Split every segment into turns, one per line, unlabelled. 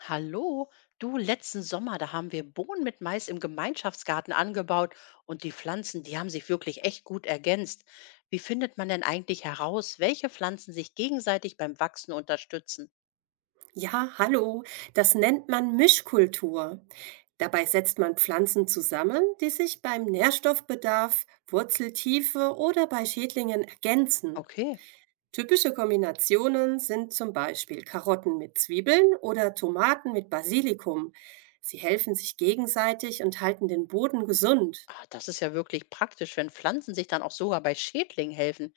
Hallo, du, letzten Sommer, da haben wir Bohnen mit Mais im Gemeinschaftsgarten angebaut und die Pflanzen, die haben sich wirklich echt gut ergänzt. Wie findet man denn eigentlich heraus, welche Pflanzen sich gegenseitig beim Wachsen unterstützen?
Ja, hallo. Das nennt man Mischkultur. Dabei setzt man Pflanzen zusammen, die sich beim Nährstoffbedarf, Wurzeltiefe oder bei Schädlingen ergänzen.
Okay,
Typische Kombinationen sind zum Beispiel Karotten mit Zwiebeln oder Tomaten mit Basilikum. Sie helfen sich gegenseitig und halten den Boden gesund.
ah, das ist ja wirklich praktisch, wenn Pflanzen sich dann auch sogar bei Schädlingen helfen.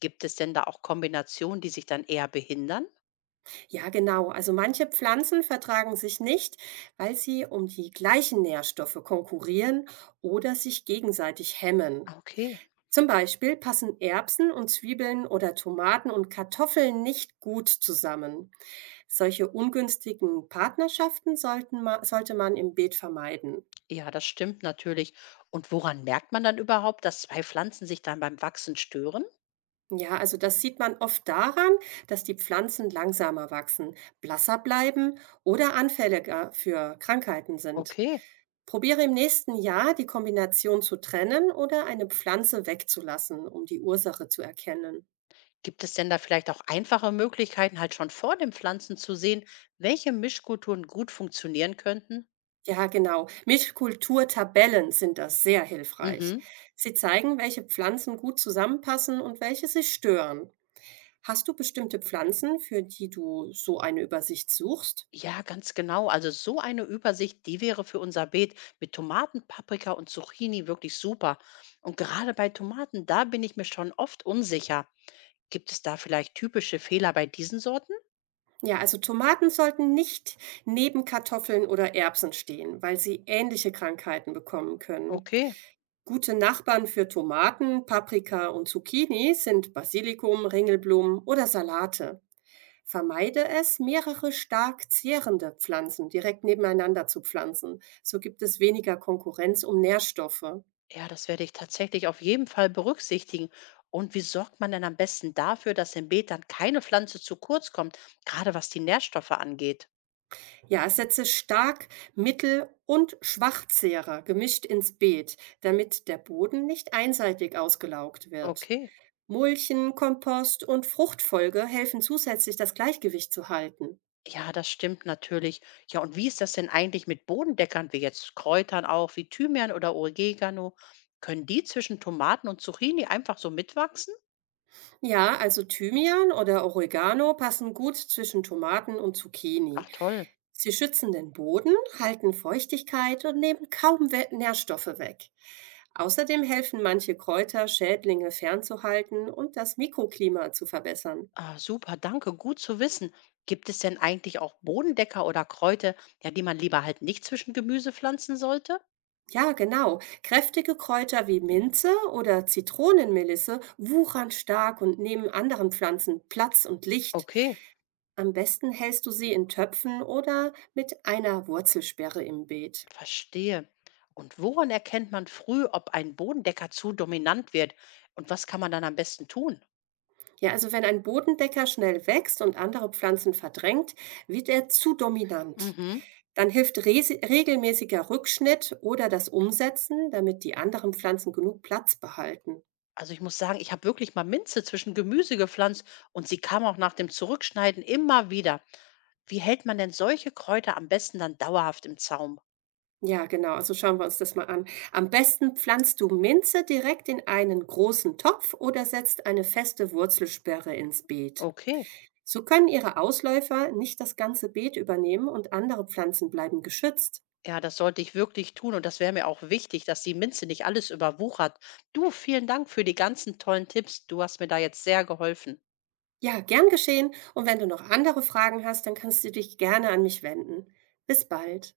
Gibt es denn da auch Kombinationen, die sich dann eher behindern?
Ja, genau. Also manche Pflanzen vertragen sich nicht, weil sie um die gleichen Nährstoffe konkurrieren oder sich gegenseitig hemmen.
Ah, okay,
Zum Beispiel passen Erbsen und Zwiebeln oder Tomaten und Kartoffeln nicht gut zusammen. Solche ungünstigen Partnerschaften sollte man im Beet vermeiden.
ja, das stimmt natürlich. Und woran merkt man dann überhaupt, dass zwei Pflanzen sich dann beim Wachsen stören?
Ja, also das sieht man oft daran, dass die Pflanzen langsamer wachsen, blasser bleiben oder anfälliger für Krankheiten sind.
Okay.
Probiere im nächsten Jahr die Kombination zu trennen oder eine Pflanze wegzulassen, um die Ursache zu erkennen.
Gibt es denn da vielleicht auch einfache Möglichkeiten, halt schon vor dem Pflanzen zu sehen, welche Mischkulturen gut funktionieren könnten?
Ja, genau. Mischkulturtabellen sind da sehr hilfreich.
Mhm.
Sie zeigen, welche Pflanzen gut zusammenpassen und welche sich stören. Hast du bestimmte Pflanzen, für die du so eine Übersicht suchst?
Ja, ganz genau. Also so eine Übersicht, die wäre für unser Beet mit Tomaten, Paprika und Zucchini wirklich super. Und gerade bei Tomaten, da bin ich mir schon oft unsicher. Gibt es da vielleicht typische Fehler bei diesen Sorten?
Ja, also Tomaten sollten nicht neben Kartoffeln oder Erbsen stehen, weil sie ähnliche Krankheiten bekommen können.
Okay.
Gute Nachbarn für Tomaten, Paprika und Zucchini sind Basilikum, Ringelblumen oder Salate. Vermeide es, mehrere stark zehrende Pflanzen direkt nebeneinander zu pflanzen. So gibt es weniger Konkurrenz um Nährstoffe.
Ja, das werde ich tatsächlich auf jeden Fall berücksichtigen. Und wie sorgt man denn am besten dafür, dass im Beet dann keine Pflanze zu kurz kommt, gerade was die Nährstoffe angeht?
Ja, setze stark, mittel und Schwachzehrer gemischt ins Beet, damit der Boden nicht einseitig ausgelaugt wird.
Okay.
Mulchen, Kompost und Fruchtfolge helfen zusätzlich, das Gleichgewicht zu halten.
Ja, das stimmt natürlich. Ja, und wie ist das denn eigentlich mit Bodendeckern, wie jetzt Kräutern auch, wie Thymian oder Oregano? Können die zwischen Tomaten und Zucchini einfach so mitwachsen?
Ja, also Thymian oder Oregano passen gut zwischen Tomaten und Zucchini.
Ach toll.
Sie schützen den Boden, halten Feuchtigkeit und nehmen kaum We Nährstoffe weg. Außerdem helfen manche Kräuter, Schädlinge fernzuhalten und das Mikroklima zu verbessern.
Ah, super, danke, gut zu wissen. Gibt es denn eigentlich auch Bodendecker oder Kräuter, ja, die man lieber halt nicht zwischen Gemüse pflanzen sollte?
Ja, genau. Kräftige Kräuter wie Minze oder Zitronenmelisse wuchern stark und nehmen anderen Pflanzen Platz und Licht.
Okay.
Am besten hältst du sie in Töpfen oder mit einer Wurzelsperre im Beet.
Verstehe. Und woran erkennt man früh, ob ein Bodendecker zu dominant wird? Und was kann man dann am besten tun?
Ja, also wenn ein Bodendecker schnell wächst und andere Pflanzen verdrängt, wird er zu dominant.
Mhm.
Dann hilft regelmäßiger Rückschnitt oder das Umsetzen, damit die anderen Pflanzen genug Platz behalten.
Also ich muss sagen, ich habe wirklich mal Minze zwischen Gemüse gepflanzt und sie kam auch nach dem Zurückschneiden immer wieder. Wie hält man denn solche Kräuter am besten dann dauerhaft im Zaum?
Ja, genau. Also schauen wir uns das mal an. Am besten pflanzt du Minze direkt in einen großen Topf oder setzt eine feste Wurzelsperre ins Beet.
Okay,
So können ihre Ausläufer nicht das ganze Beet übernehmen und andere Pflanzen bleiben geschützt.
ja, das sollte ich wirklich tun und das wäre mir auch wichtig, dass die Minze nicht alles überwuchert. Du, vielen Dank für die ganzen tollen Tipps. Du hast mir da jetzt sehr geholfen.
Ja, gern geschehen. Und wenn du noch andere Fragen hast, dann kannst du dich gerne an mich wenden. Bis bald.